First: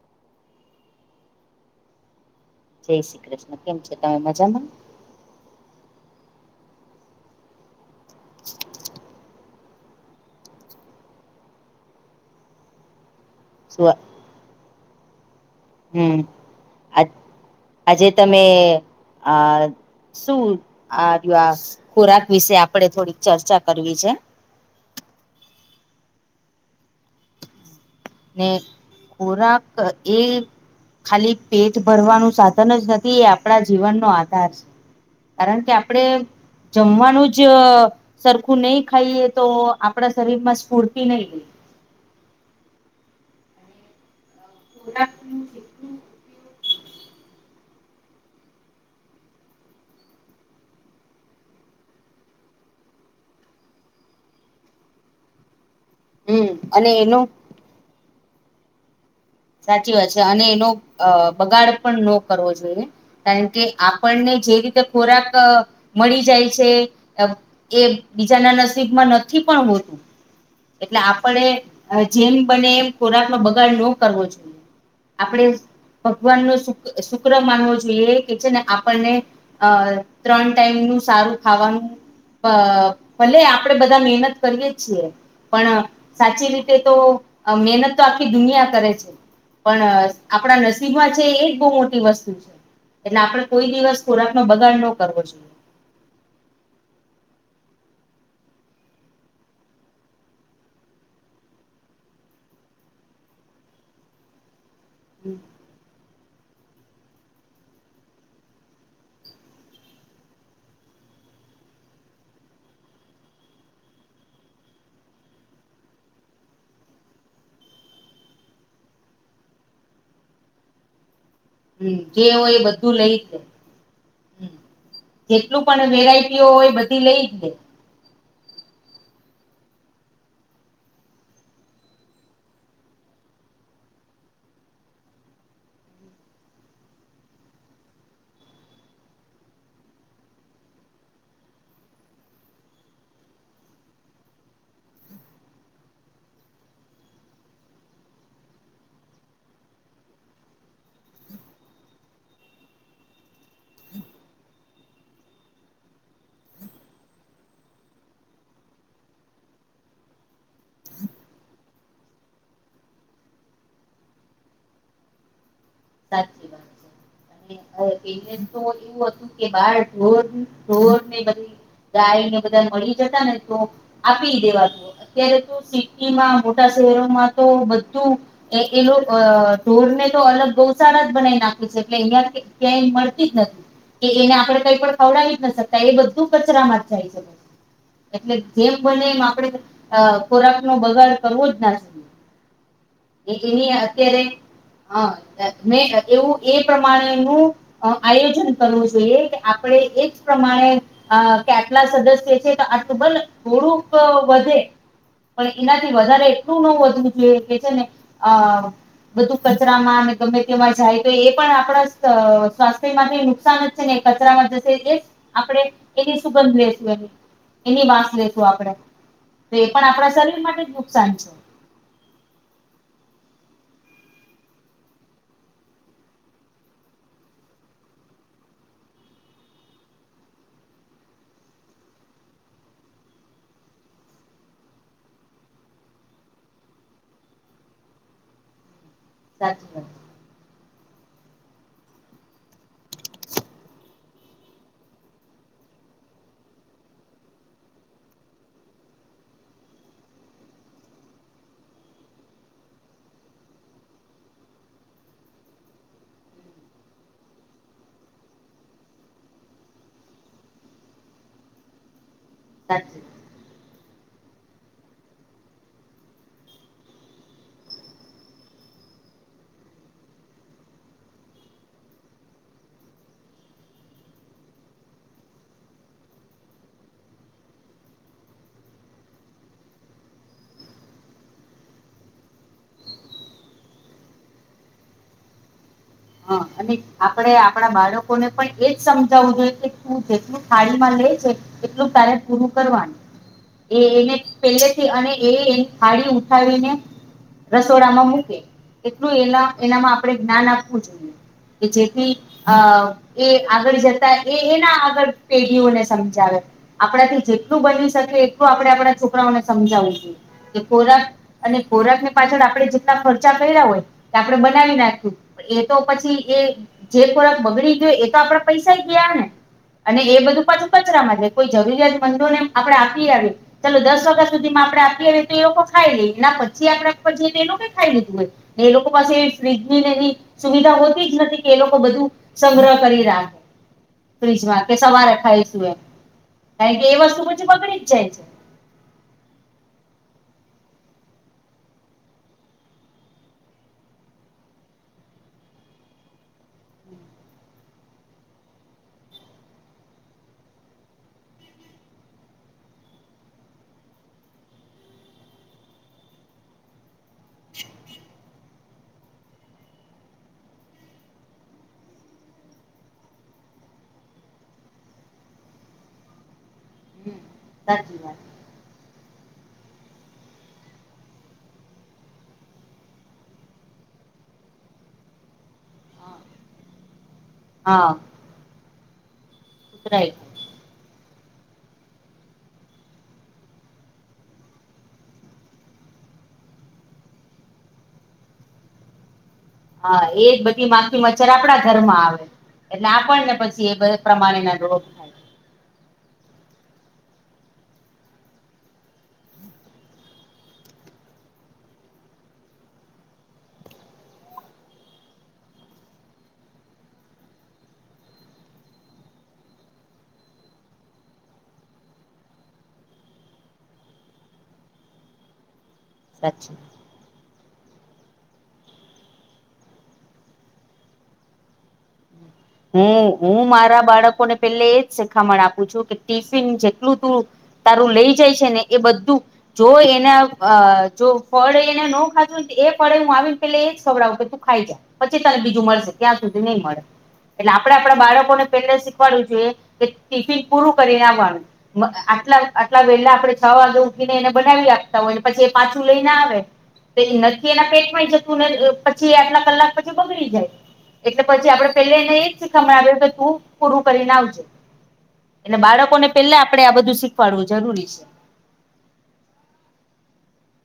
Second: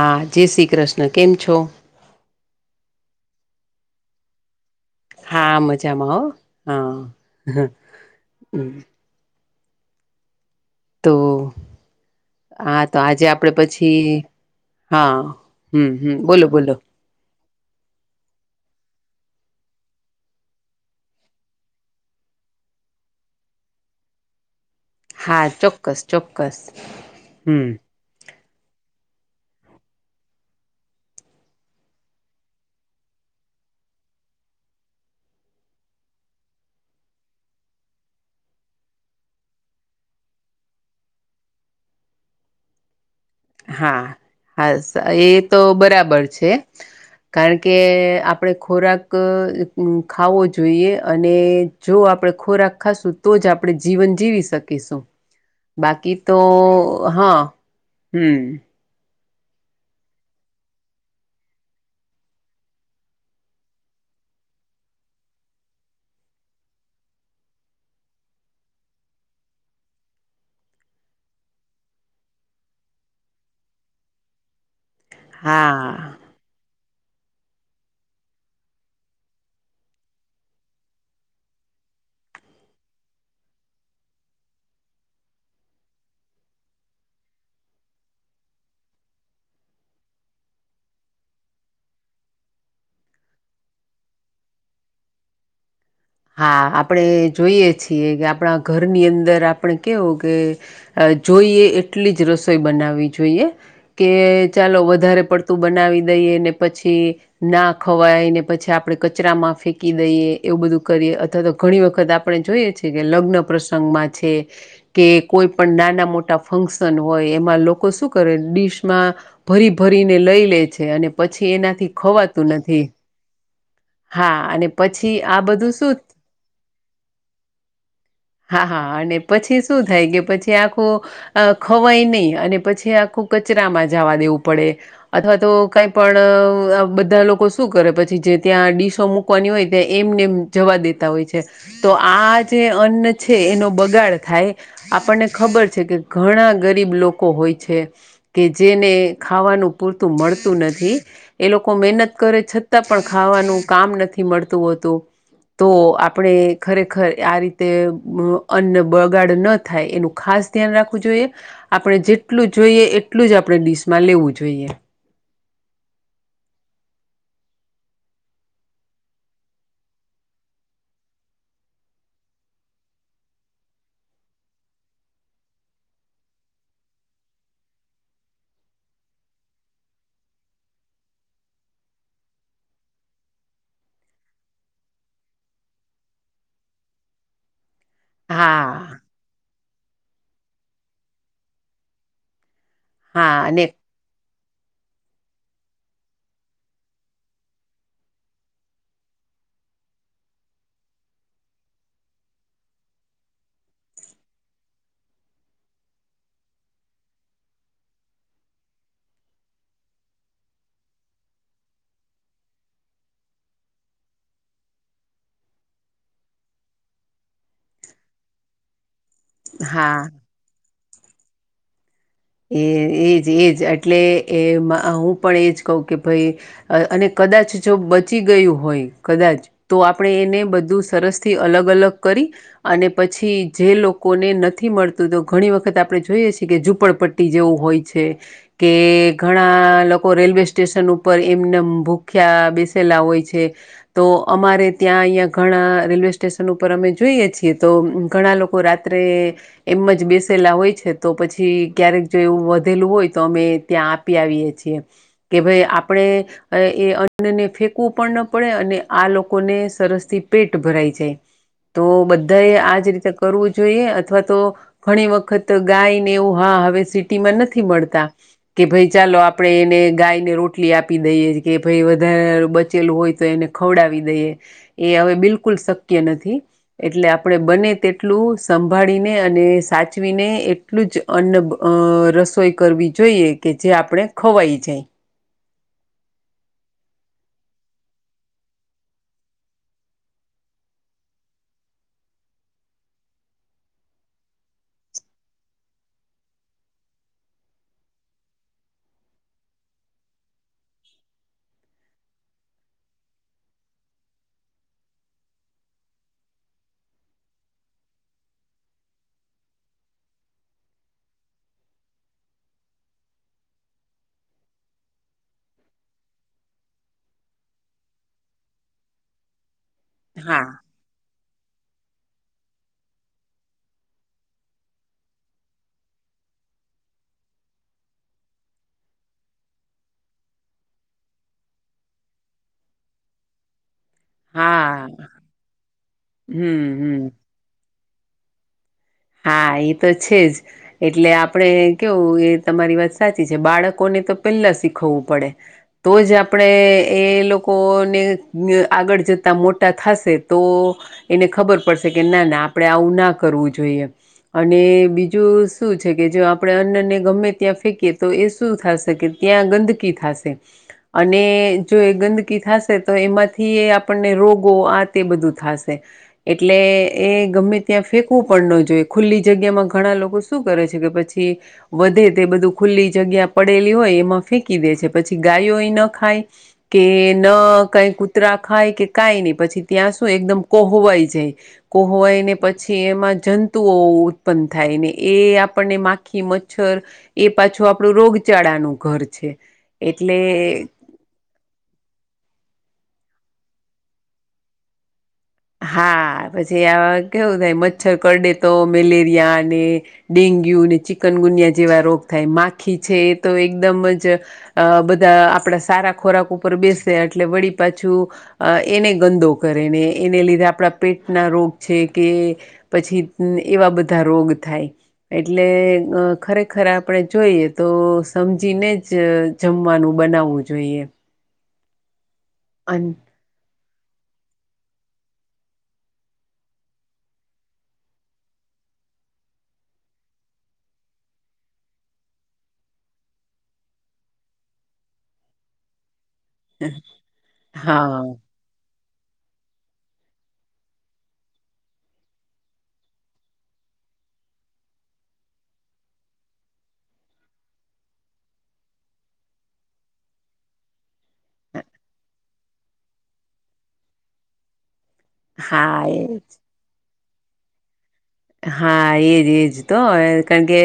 હા જય શ્રી કૃષ્ણ કેમ છો જય શ્રી કૃષ્ણ કેમ છો તમે મજામાં હા મજામાંઓ હ હ તો હા તો આજે આપડે શું પછી હા હમ હમ બોલો બોલો આજ આજે તમે અ શું આ ખોરાક વિશે આપડે થોડીક ચર્ચા કરવી છે હા ચોક્કસ ચોક્કસ હમ ને ખોરાક એ ખાલી પેટ ભરવાનું સાધન જ નથી એ આપણા જીવનનો આધાર છે કારણ કે આપડે જમવાનું જ સરખું નહી ખાઈએ તો આપણા શરીર માં સ્ફૂરતિ નહી હા હા એ તો બરાબર છે [inaudible] કારણ કે આપણે ખોરાક ખાવો જોઈએ અને જો આપણે ખોરાક ખાશું તો જ આપણે જીવન જીવી શકીશું [inaudible] બાકી તો હમ અને હ એનું હમ સાચી વાત છે અને એનો અ બગાડ પણ ન કરવો જોઈએ કારણ કે આપણને જે રીતે ખોરાક મળી જાય છે એ બીજાના નસીબમાં નથી પણ હોતું એટલે આપડે જેમ બને એમ ખોરાક નો બગાડ ન કરવો જોઈએ આપણે હા ભગવાનનું શ શુક્ર માનવો જોઈએ કે છે ને આપણને અ ત્રણ ટાઈમ નું સારું ખાવાનું અ ભલે આપડે બધા મહેનત કરીએ છીએ પણ સાચી રીતે તો અ મહેનત તો આખી દુનિયા કરે છે પણ આપણા નસીબમાં છે એજ બહુ મોટી વસ્તુ છે એટલે આપડે કોઈ દિવસ ખોરાક નો બગાડ ન કરવો જોઈએ હા આપણે જોઈએ છીએ કે આપણા ઘરની અંદર આપણે કેવું કે જોઈએ એટલી જ રસોઈ બનાવી જોઈએ કે ચાલો વધારે પડતું બનાવી દઈએ ને પછી ના ખવાય ને પછી આપડે કચરામાં ફેંકી દઈએ એવું બધું કરીએ અથવા તો ઘણી વખત આપણે જોઈએ છીએ કે લગ્ન પ્રસંગમાં છે કે કોઈ પણ નાના મોટા ફંક્શન હોય એમાં લોકો શું કરે ડીશમાં ભરી ભરીને લઈ લે છે અને પછી એનાથી હમ જે ખવાતું હોય એ નથી બધું લઈ જ લે. હા અને પછી આ જેટલું બધું પણ શું વેરાયટીઓ હોય બધી લઈ જ લે હા હા અને પછી શું થાય કે પછી આખું અ ખવાય નહી અને પછી આખું કચરામાં જાવા દેવું પડે અથવા તો કઈ પણ બધા લોકો શું કરે પછી જે ત્યાં ડીશો મુક કવાની હોય ત્યા એમને એમ જવા દેતા હોય છે તો આ જે અન્ન છે એનો બગાડ થાય આપણને ખબર છે કે ઘણા ગરીબ લોકો હોય છે કે જેને ખાવાનું પૂરતું મળતું નથી એ લોકો મહેનત કરે છતાં પણ ખાવાનું કામ નથી મળતું હોતું તો આપણે ખરેખર આ રીતે અન્ન બગાડ ન થાય એનું ખાસ ધ્યાન રાખવું જોઈએ આપણે જેટલું જોઈએ એટલું જ આપણે ડીશમાં લેવું જોઈએ સાચું [unintelligible] ગાય ને બધા મળી જતા ને તો આપી દેવા અત્યારે તો સિટીમાં મોટા શહેરોમાં તો બધું એ એ લોકો ઢોર ને તો અલગ ગૌશાળા જ બનાવી નાખે છે એટલે અહયા ક્યાંય મળતી જ નથી કે એને આપડે કઈ પણ ખવડાવી જ ના શકતા એ બધું કચરામાં જ જાય છે એટલે હા જેમ બને એમ આપડે ખોરાક નો બગાડ કરવો જ ના શકીએ એ હા અને એની અત્યારે હ મે એવું એ પ્રમાણે નું આયોજન કરવું જોઈએ આપડે એ જ પ્રમાણે અ કેટલા સદસ્ય છે તો આટલું બલ થોડુંક વધે પણ એનાથી વધારે એટલું ન વધવું જોઈએ કે છે ને અ બધું કચરામાં અને ગમે તેવા જાય તો એ પણ આપણા સ્વાસ્થ્ય માટે નુકસાન જ છે ને કચરામાં જશે એ આપણે એની સુગંધ લશું એની વાસ લેેશું આપડે તો એ પણ હા આપણા શરીર માટે જ નુકસાન છે એ એ જ એ જ એટલે એ હું પણ એ જ કહું કે ભાઈ અ અને કદાચ જો બચી ગયું હોય કદાચ તો આપણે એને બધું સરસ થી અલગ અલગ કરી અને પછી જે લોકોને નથી મળતું તો ઘણી વખત આપડે જોઈએ છીએ કે ઝુંપડપટ્ટી ટી જેવું હોય છે કે સાચી ઘણા વાત સાચી લોક રેલવે સ્ટેશન ઉપર એમનમ ભૂખ્યા બેસેલા હોય છે તો અમારે ત્યાં અહીંયા ઘણા રેલવેસ્ટેશન ઉપર અમે જોઈએ છીએ તો ઘણા લોકો રાત ત્રે એમ જ બેસેલા હોય છે તો પછી ક્યારેક જો એવું વધેલું હોય તો અમે ત્યાં આપી આવીએ છીએ કે ભઈ આપણે એ અન્નને ફેંકવું પણ ન પડે અને આ લોકોને સરસ થી પેટ ભરાઈ જાય [inaudible] તો બધાય આજ વાત રીતે કરવું જોઈએ અથવા તો ઘણી વખત ગાયને એવું હા હવે ટીમાં નથી મળતા કે ભઈ ચાલો આપણે એને ગાયને રોટલી આપી દઈએ કે ભઈ વધારે બચેલું હોય તો એને ખવડાવી દઈએ હવે બિલકુલ શક્ય નથી એટલે આપણે બને તેટલું સંભાળીને અને સાચવીને એટલું જ અન્ન અ રસોઈ કરવી જોઈએ કે જે આપણે ખવાઈ જાય હ અને આપડે આપણા બાળકોને પણ એજ સમજાવું જોઈએ કે તું જેટલું થાળીમાં લે છે એટલું ક્યારે પૂરું કરવાનું એ એને પેલેથી અને એ થાળી ઉઠાવીને રસોડામાં મૂકે એટલું એ એનામાં આપણે જ્ઞાન આપવું જોઈએ કે જેેથી અ એ આગળ જતા એ એના આગળ પેઢીઓને સમજાવે આપણાથી જેટલું બની શકે એટલું આપડે આપણા છોકરાઓને સમજાવું છું કે ખોરાક અને ખોરાક ને પાછળ આપડણે જેટલા ખર્ચા પે હોય આપણે બનાવી નાખ્યું એ તો પછી એ જે ખોરાક બગડી ગયો એ તો આપડે પૈસા ગયા ને અને એ બધું હા પાછું કચરામાં છે કોઈ જરૂરિયાત મંદોને આપડે આપી આવી ચાલો દસ વાગ્યા સુધી માં આપડે આઈએ તો એ લોકો ખાઈ લે એના પછી આપડ ઉપર જઈએ તો એ લોકો કઈ ખાઈ લીધું હોય એ લોકો પાસે ફ્રીજ ભી નહી સુવિધા હોતી જ નથી કે એ લોકો બધું સંગ્રહ કરી રાખે ફ્રીજમાં કે હા સવારે ખાઈશું એમ હમ કારણ કે એ હમ વસ્તુ પછી બગડી જ જાય છે હા એ તો છે જ એટલે આપણે કેવું એ તમારી વાત સાચી છે બાળકોને તો પેલા શીખવવું પડે તો જ આપણે એ લોકોને આગળ જતા મોટા થાશે તો એને ખબર પડશે કે ના ના આપડે એવું ના કરવું જોઈએ અને બીજું શું છે કે જો આપણે અન્નને ગમે ત્યાં ફેંકીએ તો એ શું થાશે કે ત્યાં ગંદકી થાશે અને જો એ ગંદકી થાશે તો એમાંથી આપણને રોગો આ તે બધું થાશે એટલે એ હમ, ગમે ત્યાં સાચી વાત ફેકવું પણ ન જોય ખુલ્લી જગ્યામાં ઘણા લોકો શું કરે છે કે પછી વધે તે બધું ખુલ્લી જગ્યા પડેલી હોય એમાં ફેંકી દે છે પછી ગાયો અ ન ખાય કે ન હા કઈ કૂતરા ખાય કે કાય નહી પછી ત્યાં શું ઉતરાય એકદમ કોહવાય જાય કોહવાય ને પછી એમાં જન તુઓ ઉત્પન્ન થાય ને એ આપણને માખી મચ્છર એ પાછું આપણું રોગચાળાનું ઘર છે હા એટલે એ બધી મા ખી મચ્છર આપણા ઘરમાં આવે એટલે આપણ ને પછી એ બધ પ્રમાણેના રોગ થાય હા પછી આ કેવું થાય મચ્છર કરડે તો મેલેરિયા અને ડેન્ગ્યુ ને ચિકનગુનિયા જેવા રોગ થાય માખી છે એ તો એકદમ જ અ બધા આપડા સારા ખોરાક ઉપર બેસે એટલે વળી પાછું અ એને ગંદો કરે ને એને લીધે આપણા પેટના રોગ છે કે પછી એવા બધા રોગ થાય એટલે સાચું ખરેખર આ પડે જોઈએ તો સમજીને જ જમવાનું બનાવવું જોઈએ [inaudible] અન હું હું મારા બાળકોને પેલે એજ શીખામણ આપું છું કે ટિફિન જેટલું તું તારું લઈ જાય છે ને એ બધું જો એના અહ જો ફળ એને ન ખાધું હો તો એ ફળે હું આવીને પેલે એજ ખવડાવું કે તું ખાઈ જા. પછી તને બીજું મળશે ક્યાં સુધી નહી મળે. એટલે આપડે આપણા હા બાળકોને પેલે શીખવાડવું જોઈએ કે ટિફિન પૂરું કરી ને આવાનું. મ આટલા આટલા વહેલા આપડે છ વાગે ઉઠીને એને બનાવી આપતા હોય ને પછી એ પાછું લઈને આવે નથી એના પેટમાંય જતું ને પછી આટલા કલાક પછી બગડી જાય. એટલે પછી આપડે પેલા એને એજ શીખામણાવ્યું કે તું પૂરું કરીને આવજે. એટલે હા બાળકોને એ પેલા આપડે આ બધું શીખવાડવું જરૂરી છે. હા, એજ એજ તો કારણ કે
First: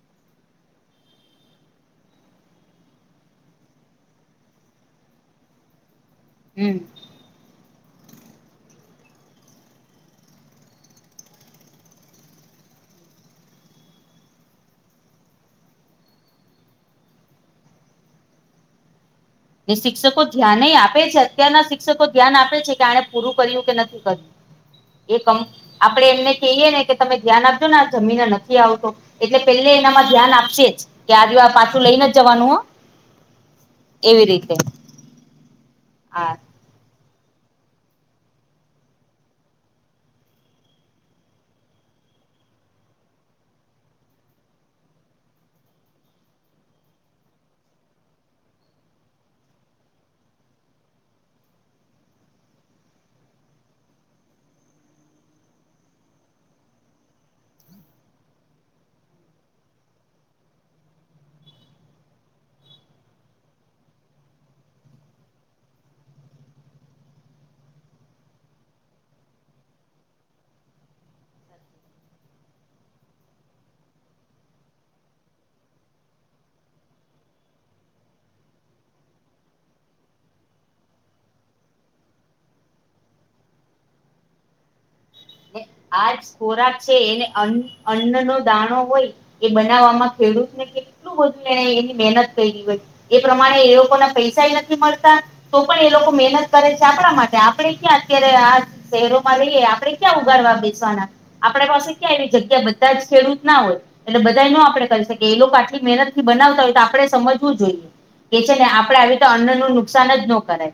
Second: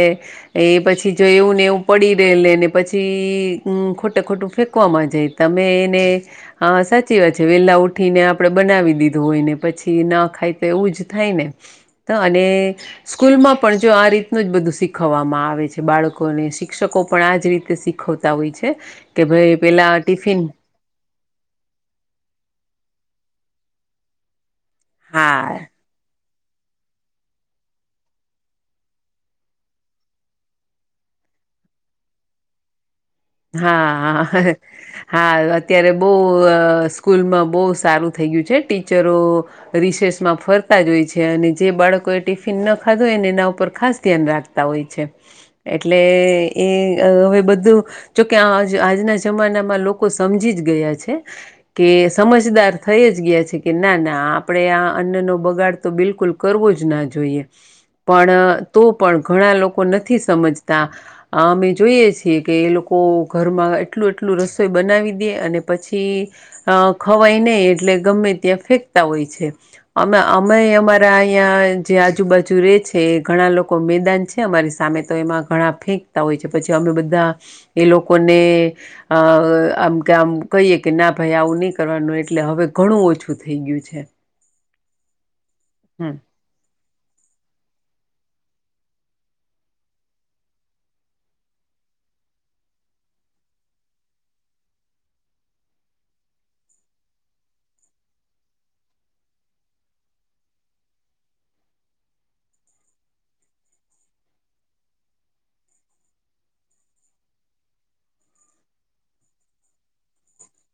એ પછી જો એવું ને એવું પડી રે લે ને પછી ખોટું ખોટું ફેંકવામાં જાય. તમે એને હમ હા સ ચી વાત છે વેલા ઉઠી ને આપડણે બનાવી દીધું હોય ને પછી ના ખાય તો એવું જ થાય ને. ત અને સ્કૂલ માં પણ જો આ રીતનું જ બધું શીખવવામાં આવે છે બાળકોને શિક્ષકો પણ આજ રીતે શીખ ખવતા હોય છે કે ભાઈ એ પેલા શિક્ષકો ટિફિન ધ્યાન આપે છે. અત્યારના શિક્ષકો ધ્યાન આપે છે કે આણે પૂરું કર્યું કે નથી કર્યું એ કમ હા આપડે એમને કહીએ ને કે તમે ધ્યાન આપજો ને આ જમીને નથી આવતો એટલે પેલે એનામાં ધ્યાન આપશે જ કે આ દવા પાછું લઈને જવાનું હો. હા એવી હા રીતે હા અત્યારે બહુ હા અહ સ્કૂલમાં બહુ સારું થઈ ગયું છે ટીચરો રિસેસમાં ફરતા જ હોય છે અને જે બાળકો એ ટિફિન ન ખાધું હોયને એના ઉપર ખાસ ધ્યાન રાખ તા હોય છે. એટલે એ હવે બધું જોકે આજ આજના જમાનામાં લોકો સમજી જ ગયા છે. કે સમજદાર થઈ જ ગયા છે કે ના ના આપડે આ અન્ન નો બગાડ તો બિલકુલ કરવું જ ના જોઈએ પણ અહ તો પણ ઘણા લોકો નથી સમજતા આ અમે જોઈએ છીએ કે એ લો કો ઘરમાં એટલું એટલું રસોઈ બનાવી દે અને પછી અહ ખવાય નહીં એટલે ગમે ત્યાં ફેંકતા હોય છે. અમે અમે અમારા અહીંયા જે આજુબાજુ રે છે ઘણા લોકો મેદાન છે છે અમારી સામે તો એમાં ઘણા ફેંકતા હોય છે પછી અમે બધા એ લોકોને અહ આમ કે આમ કહીએ કે ના ભાઈ આવું નઈ કરવાનું એટલે હવે ઘણું ઓછું થઈ ગયું છે. એ આજ હમ ખોરાક છે એને અન્ન અન્નનો દાણો હોય એ બનાવવામાં ખેડૂતને કે કેટલું બધું એને એની મહેનત કરી હોય એ પ્રમાણે એ લોકો ના પૈસા નથી મળતા તો પણ એ લોકો મહેનત કરે છે આપડા માટે આપડે ક્યાં અત્યારે આ શહેરોમાં રહીએ આપડે ક્યાં ઉગારવા બેસવાના આપડા પાસે ક્યાં એવી જગ્યા બધા જ ખેડૂત ના હોય. એટલે બધા નો આપડે કહી શકીએ એ લોકો આટલી મહેનત થી બનાવતા હોય તો આપડે સમજવું જોઈએ. કે છે ને આપડે આવી તો અન્ન નું નુકસાન જ ન કરાય.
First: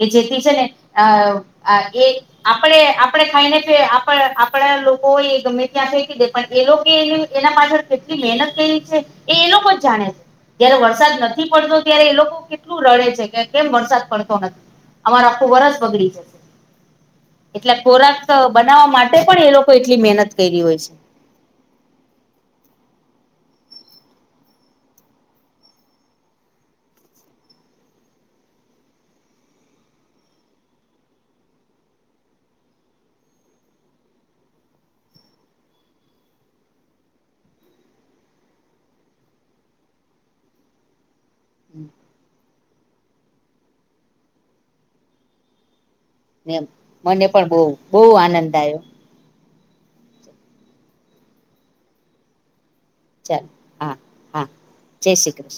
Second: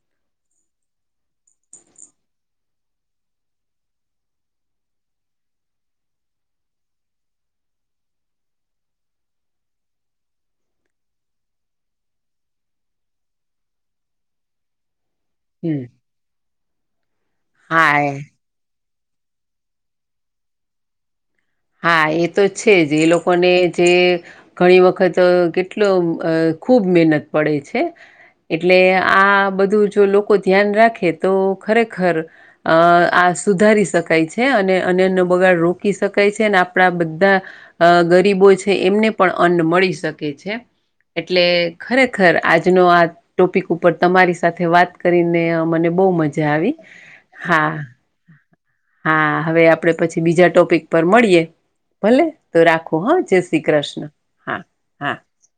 કે જેથી છે ને અહ અહ એ આપડે આપડે ખાઈને તે આપ આપડા લોકો એ ગમે ત્યાં થઈ કી દે પણ એ લોકો એ એના પાછળ કેટલી મહેનત કરી છે એ લોકો કોઈ જાણ છે.. જયારે વરસાદ નથી પડતો ત્યારે એ લોકો કેટલું રડે છે કે કેમ વરસાદ પડતો નથી. અમારાખો વરસ હમ. બગડી જશે એટલે હા એ ખોરાક બનાવવા માટે પણ એ લોકો એટલી મહેનત કરી હોય છે. હા, એ તો છે જ એ લોકોને જે ઘણી વખત કેટલો અહ ખૂબ મહેનત પડે છે એટલે આ બધું જો લોકો ધ્યાન રાખે તો ખરેખર અહ આ સુધારી શકાય છે અને અન નો બગાડ રોકી શક કે છે અને આપડા બધા અહ ગરીબો છે એમને પણ અન્ન મળી શકે છે. એટલે ખરેખર આજનો આ ટોપિક ઉપર તમારી સાથે વાત કરીને મને બહ મજા મ આવી મને પણ બહ હા બહુ આનંદ આવ્યો હા હવે આપડે પછી બીજા ટોપિક પર મળીએ ભલે તો રાખો હા જય ચાલો શ્રી હા કૃષ્ણ હા જય હા શ્રી કૃષ્ણ.